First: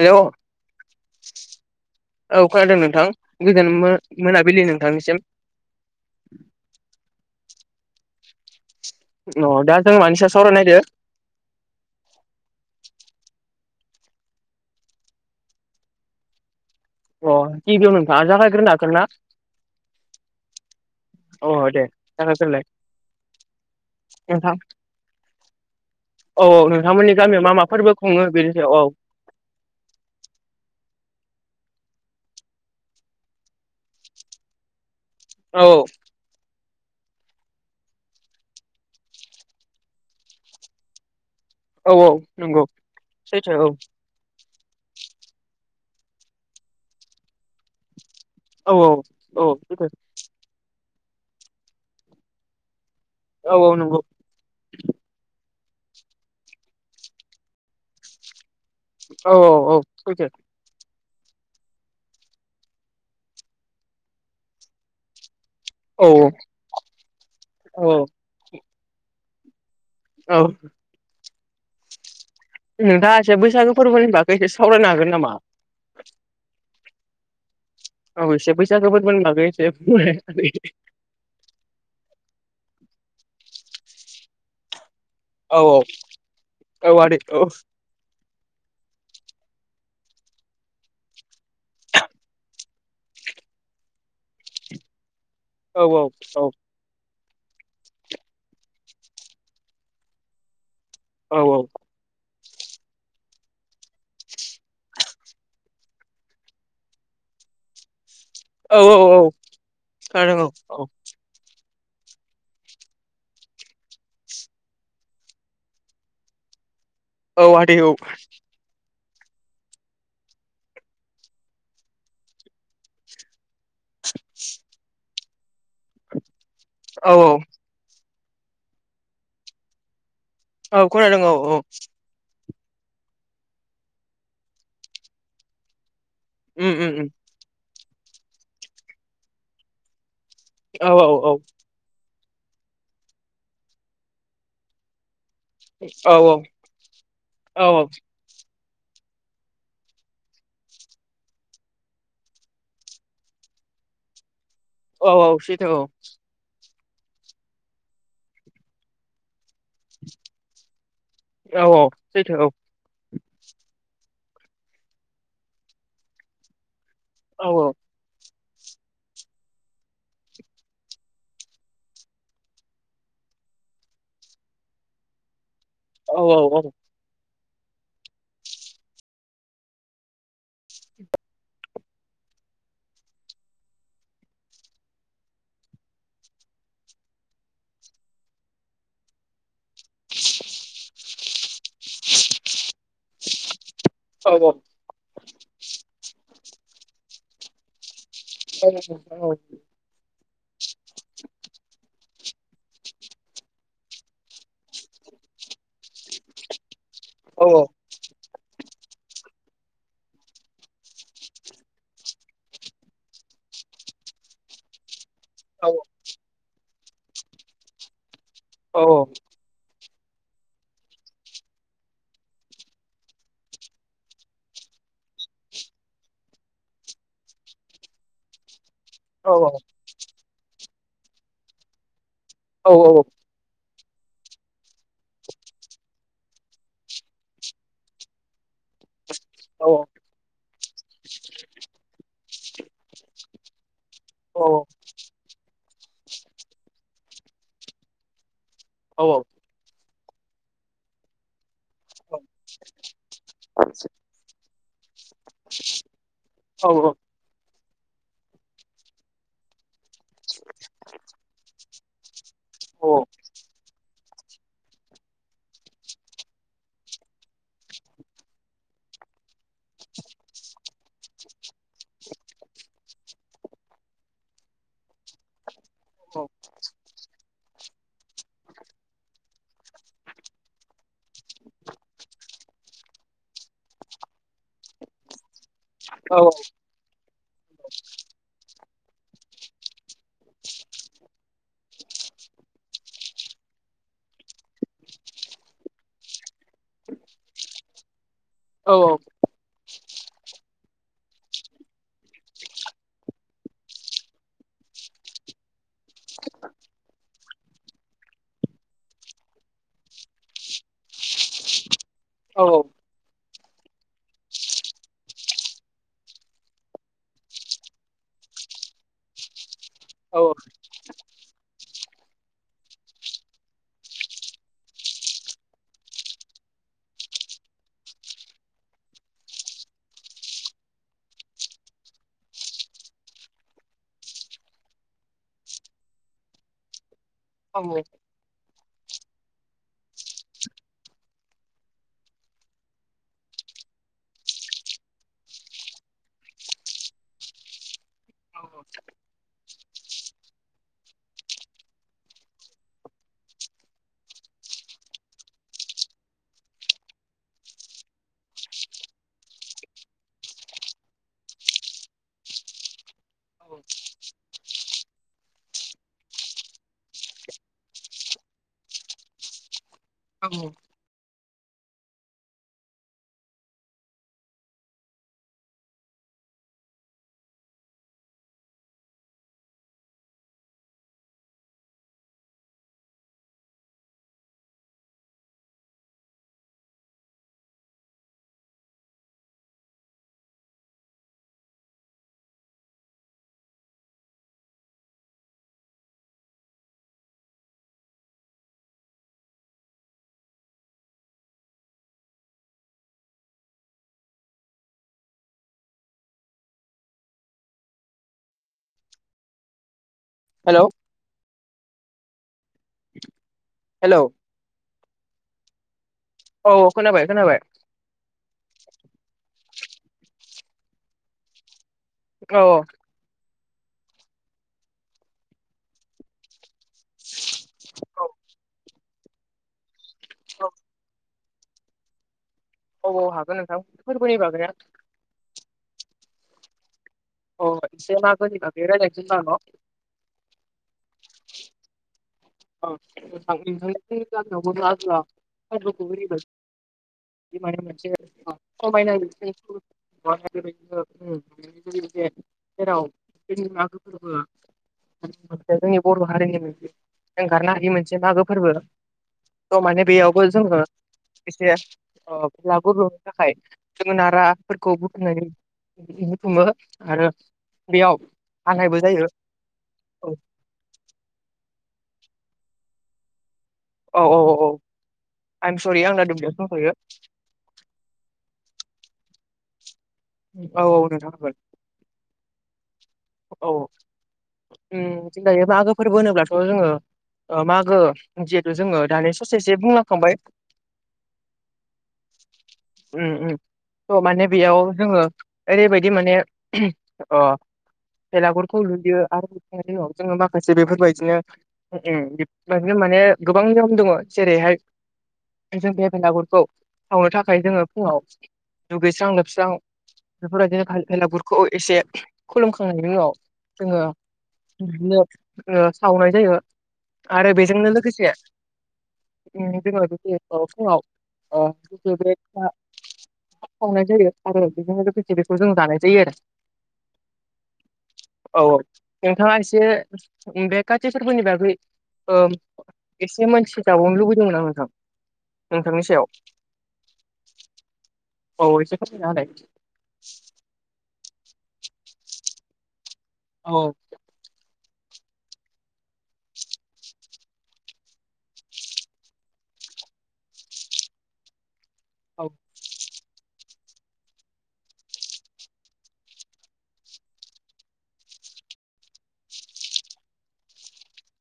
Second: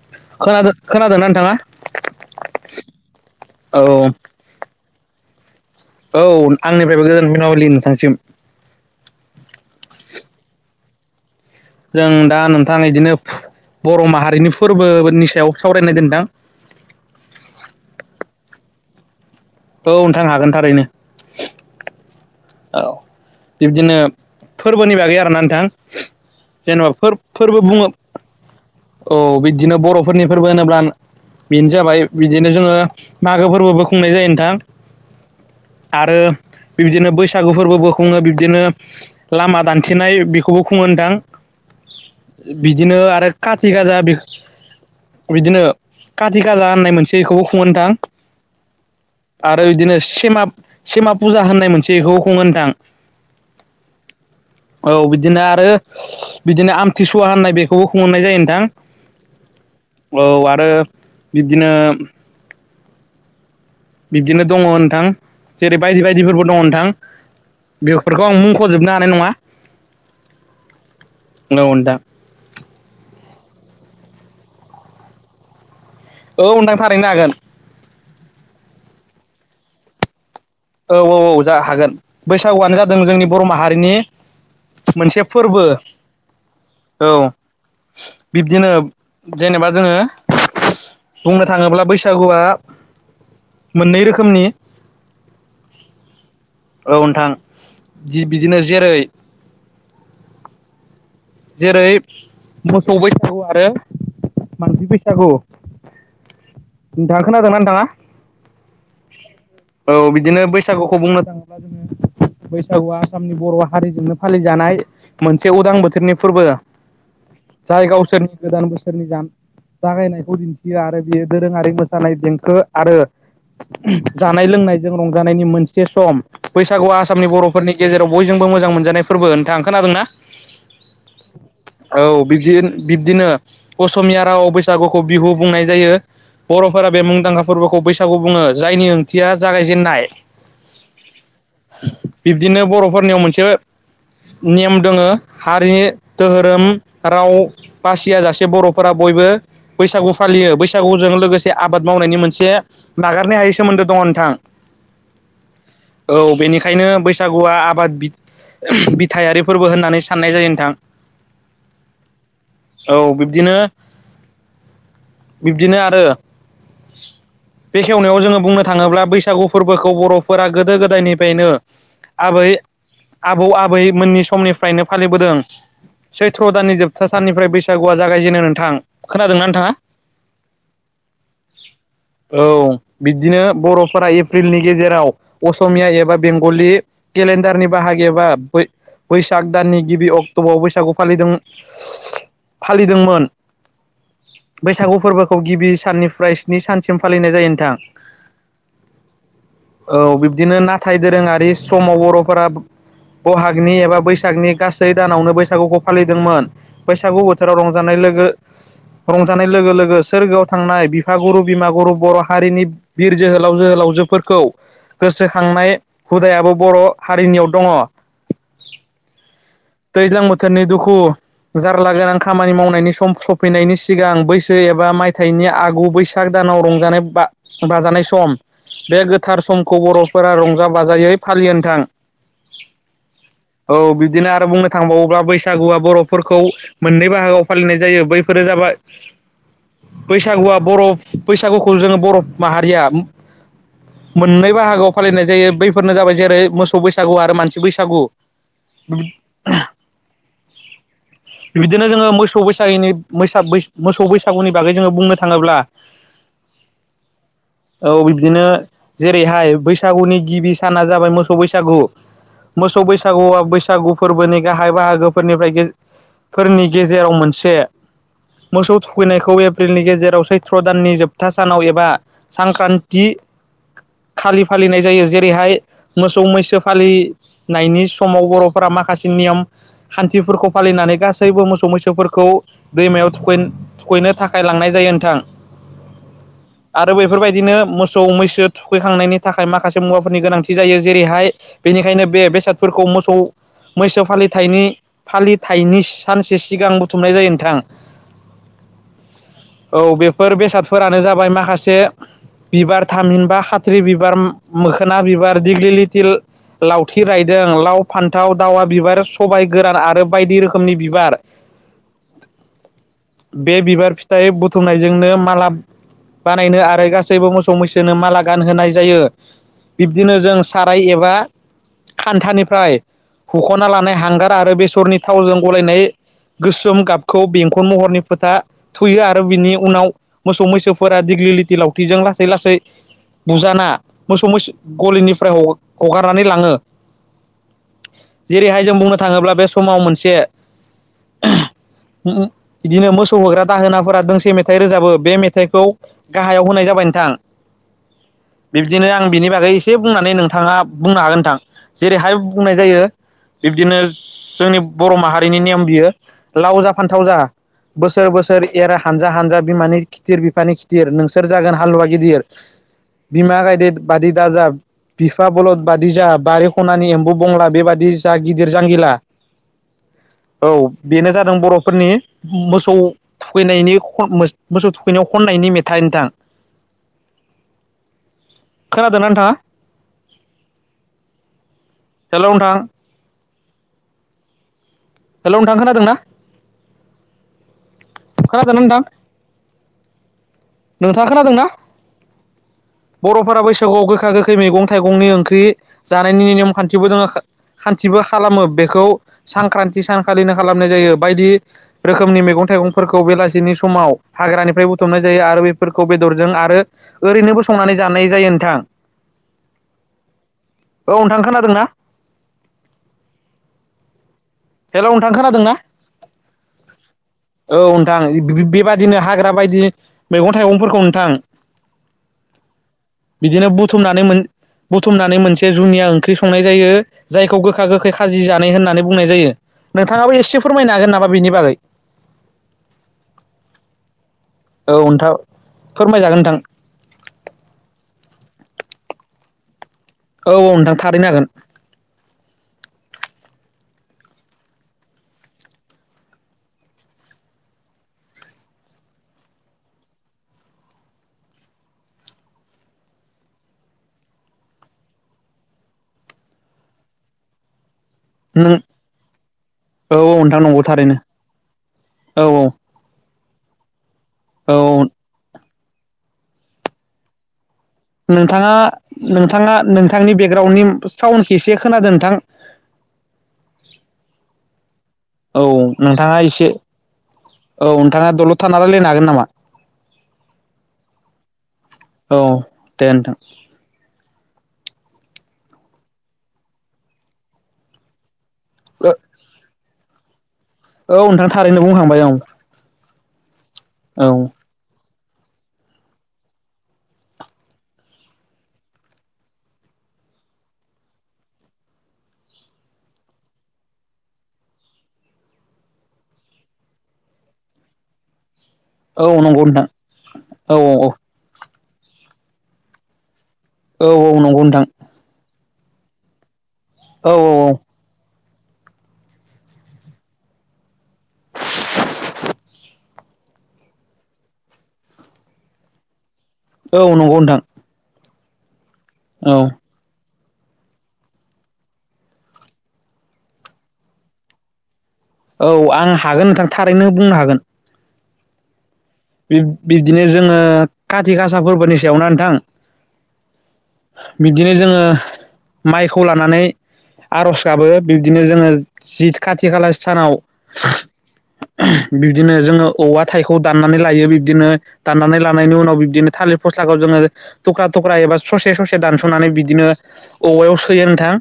हेल' औ खोनादों खोनादोंना नोंथाङा खोनादों नोंथां गोजान औ मो-मोनाबिलि नोंथांनिसिम। औ आंनिफ्रायबो गोजोन मोनाबिलि नोंथांसिम। अह दा जों मानसिया सावराय नायदो? जों दा नोंथां इदिनो बर' माहारिनि फोरबोनि सायाव सावरायनायदो नोंथां। अ गिबियाव नोंथाङा जागायग्रोनो हागोन ना औ नोंथां हागोन थारैनो। अ दे जागायग्रोलाय औ बिब्दिनो नोंथां फोरबोनि बागै आरोना नोंथां। औ जेन'बा नोंथांमोननि गामियाव मा फोर-फोरबो मा बुङो। फोरबो खुङो बेनि सायाव औ बिदिनो बर'फोरनि फोरबो होनोब्ला बेनो जाबाय बिदिनो जोङो मागो फोरबोबो खुंनाय जायो नोंथां। औ आरो बिबायदिनो बैसाग सागु फोरबो खुङो। बिब्दिनो लामा दान्थेनाय बेखौबो खुङो नोंथां। औ औ नंगौ बिदिनो आरो सैथो काटि औ गाजा बे बिदिनो काति काला होननाय मोनसे बेखौबो खुङो नोंथां। औ औ आरो सैथो बिदिनो सिमा सिमा फुजा होननाय मोनसे इखौबो खुङो नोंथां। औ औ नंगौ औ बिदिनो आरो बिदिनो आमथिसुवा होननाय बेखौबो खुंनाय जायो नोंथां। औ औ औ सैथो। बिब्दिनो बिब्दिनो दङ नोंथां। जेरै बायदि औ बायदिफोरबो दङ नोंथां। औ बेफोरखौ आं मुं ख'जोबनो हानाय नङा। औ। [unintelligible] नोंथाङा एसे बैसागो फोरबोनि बागै एसे सावरायनो हागोन नामा? [unintelligible] नो हागोन। औ एसे बैसागो फोरबोनि बागै एसे बुंलाय। औ औ औ जा हागोन बैसागुआनो जादों जोंनि बर माहारिनि मोनसे औ फोर्बो औ। बिबदिनो जेनेबा जोङो बुंनो थाङोब्ला बैसागुआ मोननै रोखोमनि औ औ औ। औ नोंथां जि बिदिनो जेरै औ जेरै मोखौ बैसागु आरो मानसि बैसागु नोंथाङा खोनादोंना नोंथांआ? औ औ औ बिदिनो खोनादों औ बैसागुखौ बुंनो थाङोब्ला बैसागुआ आसामनि बर' हारिजोंनो फालिजानाय मोनसे उदां बोथोरनिफ फोरबो औ आदै जाय औ गावसोरनि गोदान बोसोरनि जान जागायनायखौ दिन्थियो आरो बियो दोरोङारि मोसानाय देंखो आरो उम जानाय लोंनायजों रंजानायनि मोनसे सम बैसागुआ औ आसामनि औ बरफोरनि गेजेराव बयजोंबो मोजां मोनजानाय फोरबो नोंथाङ खोनादोंना? औ खोनादों औ औ। बिबदिन बिबदिनो असमिया रावआव बैसागुखौ बिहु बुंनायजायो। उम बर'फोरा उम बे उम मुंदांखा फोरबोखौ बैसागुबुङो जायनि ओंथिया जागायजेननाय। औ औ औ। बिबदिनो बरफोरनियाव मोनसे नेम दोङो हारि औ दोहोरोम राव औ बासिया जासे बरफोरा बयबो बैसागु फालियो बैसागुजों लोगोसे आबाद मावनायनि मोनसे नागारनाय हायि सोमोन्दो दङ' नोंथां। औ औ सैथो औ। खायनो बैसागुआ आबाद बिद बिथारि फोरबो होननानै साननायजायो नोंथां। औ बिबदिनो। बिबदिनो आरो औ बेखेवनायाव जोङो बुंनो थाङोब्ला बैसागु फोरबोखौ बरफोरा गोदो गोदायनिफायनो आबै आबौ आबै मोननि समनिफ्रायनो फालिबोदों औ औ सैथ्र दाननि जोबथा साननिफ फ्राय बैसागुआ जागायजेनो नोंथां खोनादोंना नोंथांआ? औ बिबदिनो बर'फोरा एप्रिलनि गेजेराव असमिया एबा बेंगलि केलेन्डारनि बाहायग एबा बै-बैसाग दाननि गिबि अक टअव बैसागु फालिदों [unintelligible] फालिदोंमोन। औ औ बैसागु फोरबोखौ गिबि साननिफ्राय स्नि सानसिम फालिनायजायो नोंथां। औ बिबदिनो नाथाय दोरोङारि समाव बर'फोरा बहागनि एबा बैसागनि गासै दानावनो बैसागुखौ फालिदोंमोन। बैसागु बोथोराव रंजानाय लोगो रं जानाय लोगो लोगो सोरगोआव थांनाय बिफागुरु बिमागुरु बर' हारिनिब बिर जोहोलाव जोहोलावजोफोरख खौ गोसोखांनाय हुदायाबो बर' हारिनियाव दङ'। औ औ। दैज्लां बोथोरनि दुखु जारलागोनां खामानि मावनायनि सम सफैनायनि सिगां बैसो एबा मायथाइनि आगु बैसाग दा सानाव रंजानाय बा बाजानाय सम। बे गोथार समखौ बर'फोरा रंजा बाजायै फालियो नोंथां। औ औ औ बिदिनो आरो बुंनो थांबावोब्ला बैसागुआ बर'फोरखौ मोननै बाहागोआव फालिनाय जायो बैफोरो जाबाय औ बैसागुआ बर' बैसागुखौ जोङो बर' माहारिया औ मोननै बाहागोआव फालिनाय जायो बैफोरनो जाबाय जेरै मोसौ बैसागु आरो मानसि बैसागु। औ औ बिदिनो जोङो मोसौ बैसागनि मोसा बैस मोसौ बैसागुनि बागै जोङो बुंनो थाङोब्ला औ औ औ बिब्दिनो जेरैहाय बैसागुनि गिबि साना जाबाय मोसौ बैसागु मोसौ बैसागुआ बैसागु फोरबोनि गाहाय बाहागोफोरनिफ्राय फोरनि गेजेराव मोनसे मोसौ थुखैनायखौ एप्रिलनि गेजेराव सैथ्र' दाननि जोबथा सानाव एबा सांख्रान्थि खालि फालिनाय जायो जेरैहाय मोसौ मैसो फालिनायनि समाव बर' फोरा माखासे नियम खान्थिफोरखौ फालिनानै गासैबो मोसौ मैसोफोरखौ दैमायाव थुखै थुखैनो थाखाय लांनाय जायो थां औ औ बेफोरबायदिनो मोसौ मैसो थुखैखांनायनि थाखाय माखासे मुवाफोरनि गोनांथि जायो जेरैहाय बेनिखायनो बे बेसादफोरखौ मोसौ मैसो फलिनि फालिथायनि सानसे सिगां बुथुमनाय जायो नोंथां [inaudible] औ औ बेफोर बेसादफोरानो जाबाय माखासे बिबार थामहिनबा खाथ्रि बिबार मोखोना बिबार दिग्लि लिटि लावथि रायदों लाव फान थाव दावा बिबार सबाय गोरान आरो बायदि रोखोमनि बिबार औ बे बिबार फिथाइ बुथुमनायजोंनो माला बानायनो आरो गासैबो मोसौ मैसोनो माला गानहोनाय जायो। बिब्दिनो जों साराय एबा खान्थानिफ्राय हुख'ना लानाय हांगार आरो बेसरनि थावजों गलायनाय गोसोम गाबखौ बेंखन महरनि फोथा थुयो आरो बिनि उनाव मोसौ मैसोफोरा दिग्लिलिथि लावथिजों लासै लासै बुजाना मोसौ मैसो गलिनिफ्राय हगारनानै लाङो औ जेरैहाय जों बुंनो थाङोब्ला बे समाव मोनसे बिदिनो मोसौ होग्रा दाहोनाफोरा दोंसे मेथाइ रोजाबो बे मेथाइखौ गाहायाव होनाय जा बाय नोंथां बिब्दिनो आं बिनि बागै एसे बुंनानै नोंथाङा बुंनो हागोन नोंथां जेरैहाय बुंनाय जायो। बिब्दिनो जोंनि बर' माहारिनि नेम बियो लाव जा फान्थाव जा बोसोर बोसोर एर हानजा हानजा बिमानि खिथिर बिफानि खिदिर नोंसोर जागोन हालुवा गिदिर बिमा गायदे बादि दााजा बिफा बलद बाददि जााह बारि खानि एम्बु बंला बेबादि जा गिदिर जांगिला औ बेनो जादों बर'फोरनि मोसौ थुखैनायनि मोसौ थुखैनायाव खन नि मेथाइ नोंथां खोनादों नोंथांङा हेलौ नोंथां हेलौ नोंथां खोनादोंना खोनादोंना नोंथां नोंथाङा खोनादोंना बर'फोरा बैसागुआव गोखा गोखै मैगं थाइगंनि ओंख्रि जानायनि नियम खान्थिबो दङ खान्थिबो खालामो बेखौ सानख्रान्थि सानखालिनो खालामनाय जायो बायदि रोखोमनि मैगं-थाइगं फोरखौ बेलासिनि समाव हाग्रानिफ्राय बुथुमनाय जायो आरो बेफोरखौ बेदरजों आरो ओरैनोबो संनानै जानाय जायो नोंथां हेलौ औ नोंथां खोनादोंना हेलौ, हेलौ, नोंथां खोनादों ना औ औ खोनाबाय खोनाबाय औ नोंथां बेबायदिनो हाग्रा बायदि मैगं थाइगंफोरखौ नोंथां औ बिदिनो बुथुमनानै बुथुमनानै मोनसे जुनिया ओंख्रि संनाय जायो। जायखौ गोखा गोखै औ खाजि जानाय होननानै बुंनाय जायो नोंथाङाबो एसे फोरमायनो हागोन नामा। बिनि बागै। औ औ हागोन नोंथां फोरबोनि बागैया औ नोंथां फोरमायजागोन नोंथां अ इसे मागोनि बागै रायलायनोसै होमबा न' औ औ नोंथां थारैनो हागोन ज ज मोन राजला नखग [unintelligible] मे मोनसे खायनाय [unintelligible] जेराव जोंनि मागो फोरबोआ जोंनि बर' हारिनि मोनसे एंगारनो हायि मोनसे मागो फोरबो नों थ' माने औ औ बेयावबो नोंथां जोङो नंगौ थारैनो एसे औ ला गुरु थाखाय जोङो औ नाराफोरखौ बुथुमनानै बुथुमो आरो बेयाव नोंथाङा हानायबो जायो नोंथाङा नोंथांनि बेकग्राउन्डनि साउन्ड खि जे खोनादों नोंथां औ औ औ औ आइम सरि आंना नोंथाङा दुब्लियावसो एसे दंथ'यो औ नोंथाङा दलद थान रायलायनो हागोन नामा औ औ नोंथाङाबो औ दे नोंथां जों दायो मागो फोरबो होनोब्लाथ' जोङो ओ मागो जिहेथु जोङो दानि ससेससे बुंलांखांबाय औ नोंथां थारैनो बुंखांबाय औ ओम ओम थ' औ माने बेयाव जोङो ओरैबायदि माने अ बेलागुरखौ लुयो आरो लुांनायनि उनाव जोङो माखासे बेफोरबायदिनो बेफोरबायदिनो मे [unintelligible] बे गोबां निअम जेरैहाय जों बे बेलांगुरखौ सावनो थाखाय जोङो फुङाव औ दुगैस्रां नंगौ लोबस्रां नोंथां औ बेफोरबायदिनो बेलांगुरखौ एसे खुलुम खांनायनि जोङो औ औ औ नंगौ नोंथां बिदिनो सावनाय जायो। औ औ आरो बेजोंनो लोगोसे [unintelligible] संनाय जायो आरो बिदिनो फिथि बेखौ जों जानाय जायो आरो औ नंगौ नोंथां औ नोंथाङा औ एसे बे काथि फोरबोनि बागै ओ एसे मोनथि जाबावनो लुबैदोंमोन आ़ नोंथां औ नोंथांनि आं सायाव हागोन नोंथां थारैनो बुंनो हागोन। औ एसे फोरमायना होलाय बिब्दिनो जोङो खाथि खासा फोरबोनि सायावना नोंथां औ बिब्दिनो जोङो माइखौ लानानै आर'ज गाबो बिब्दिनो जोङो जि खाथि खाला सानाव औ बिदिनो जोङो औवा हाथाइखौ दाननानै लायो बिब्दिनो दाननानै लानायनि उनाव बिब्दिनो थालिर फस्लाखौ जोङो थख्रा थख्रा एबा ससे ससे दानस'नानै बिदिनो औवायाव सोयो नोंथां।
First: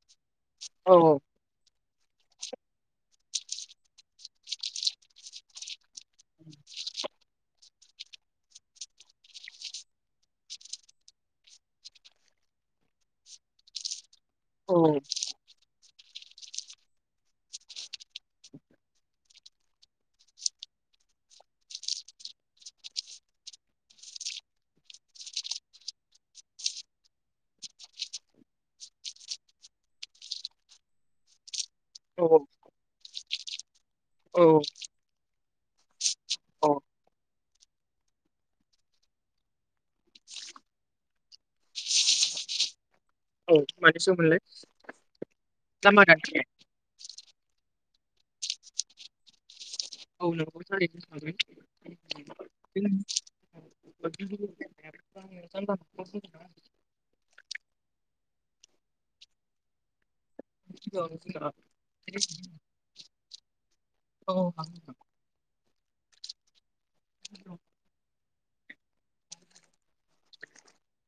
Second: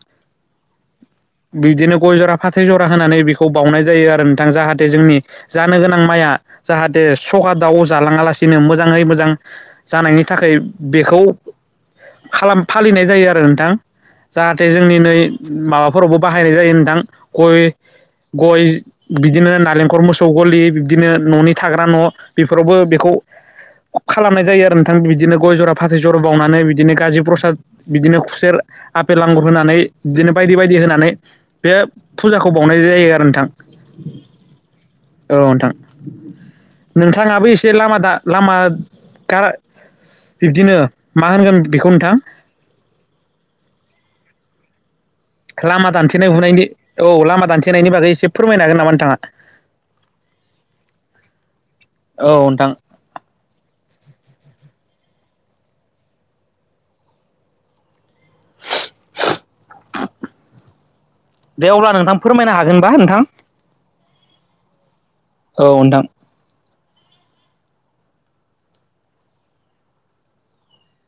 औ औ। बिदिनो गय जरा फाथै जरा होनानै बेखौ बावनाय जायो आरो नोंथां जाहाथे जोंनि जानो गोनां माइया जाहाथे सखा दाउ जालाङालासिनो मोजाङै मोजां जानायनि थाखाय बेखौ फालिनाय जायो आरो नोंथां जाहाथे औ जोंनि नै माबा फोरावबो बाहायनाय जायो नोंथां गय गय बिदिनो नालेंखर मोसौ गलि बिदिनो न'नि थाग्रा न' बेफोरावबो बेखौ खालामनाय जायो आरो नोंथां बिदिनो गय जरा फाथै जरा बावनानै बिदिनो गाज्रि प्रसाद बिदिनो खुसेर आफपेल आगुर होनानै बिदिनो बायदि बायदि होनानै बे औ फुजाखौ बावनाय जायो आरो नोंथां। औ। औ नोंथां औ नोंथाङाबो एसे ए लामा लामा गारा बिब्दिनो मा होनगोन बेखौ नोंथां? औ मानोसमोनलाय [unintelligible] लामा दानथेनाय हुनायनि औ लामा दानथेनायनि बागै एसे फोरमायनो हागोन नामा नोंथाङा? औ नोंगौ स थोन औ नोंथां [unintelligible] [unintelligible] दे अब्ला नोंथां फोरमायनो हागोनबा नोंथां? औ। औ नोंथां औ।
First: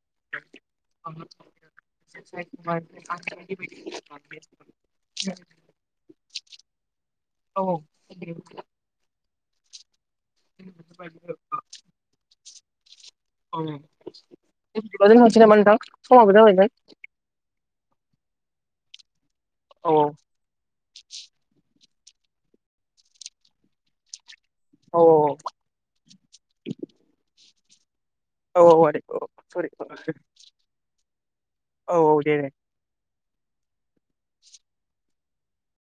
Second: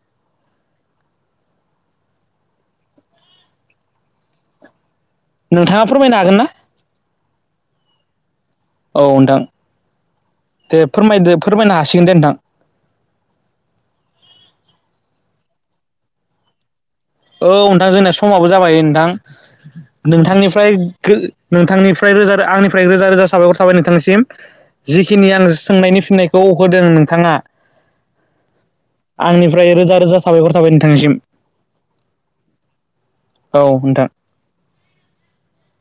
[unintelligible] नोंथाङा फोरमायनो हागोन ना? औ। औ नोंथां दे फोरमायदो फोरमायनो हासिगोन दे नोंथां। समाबो जाबाय औ नोंथां जोंना समाबो जाबाय नोंथां औ नोंथांनिफ्राय नोंथांनिफ्राय फ्राय रोजा आंनिफ्राय रोजा रोजा साबायखर थांबाय नोंथांनि सिम। औ जिखिनि आं सोंनायनि फिननायखौ होदों नोंथाङा। औ आदै औ सरि आंनिफ्राय औ रोजा रोजा साबायखर थाबाय नोंथांनिसिम। औ दे औ नोंथां।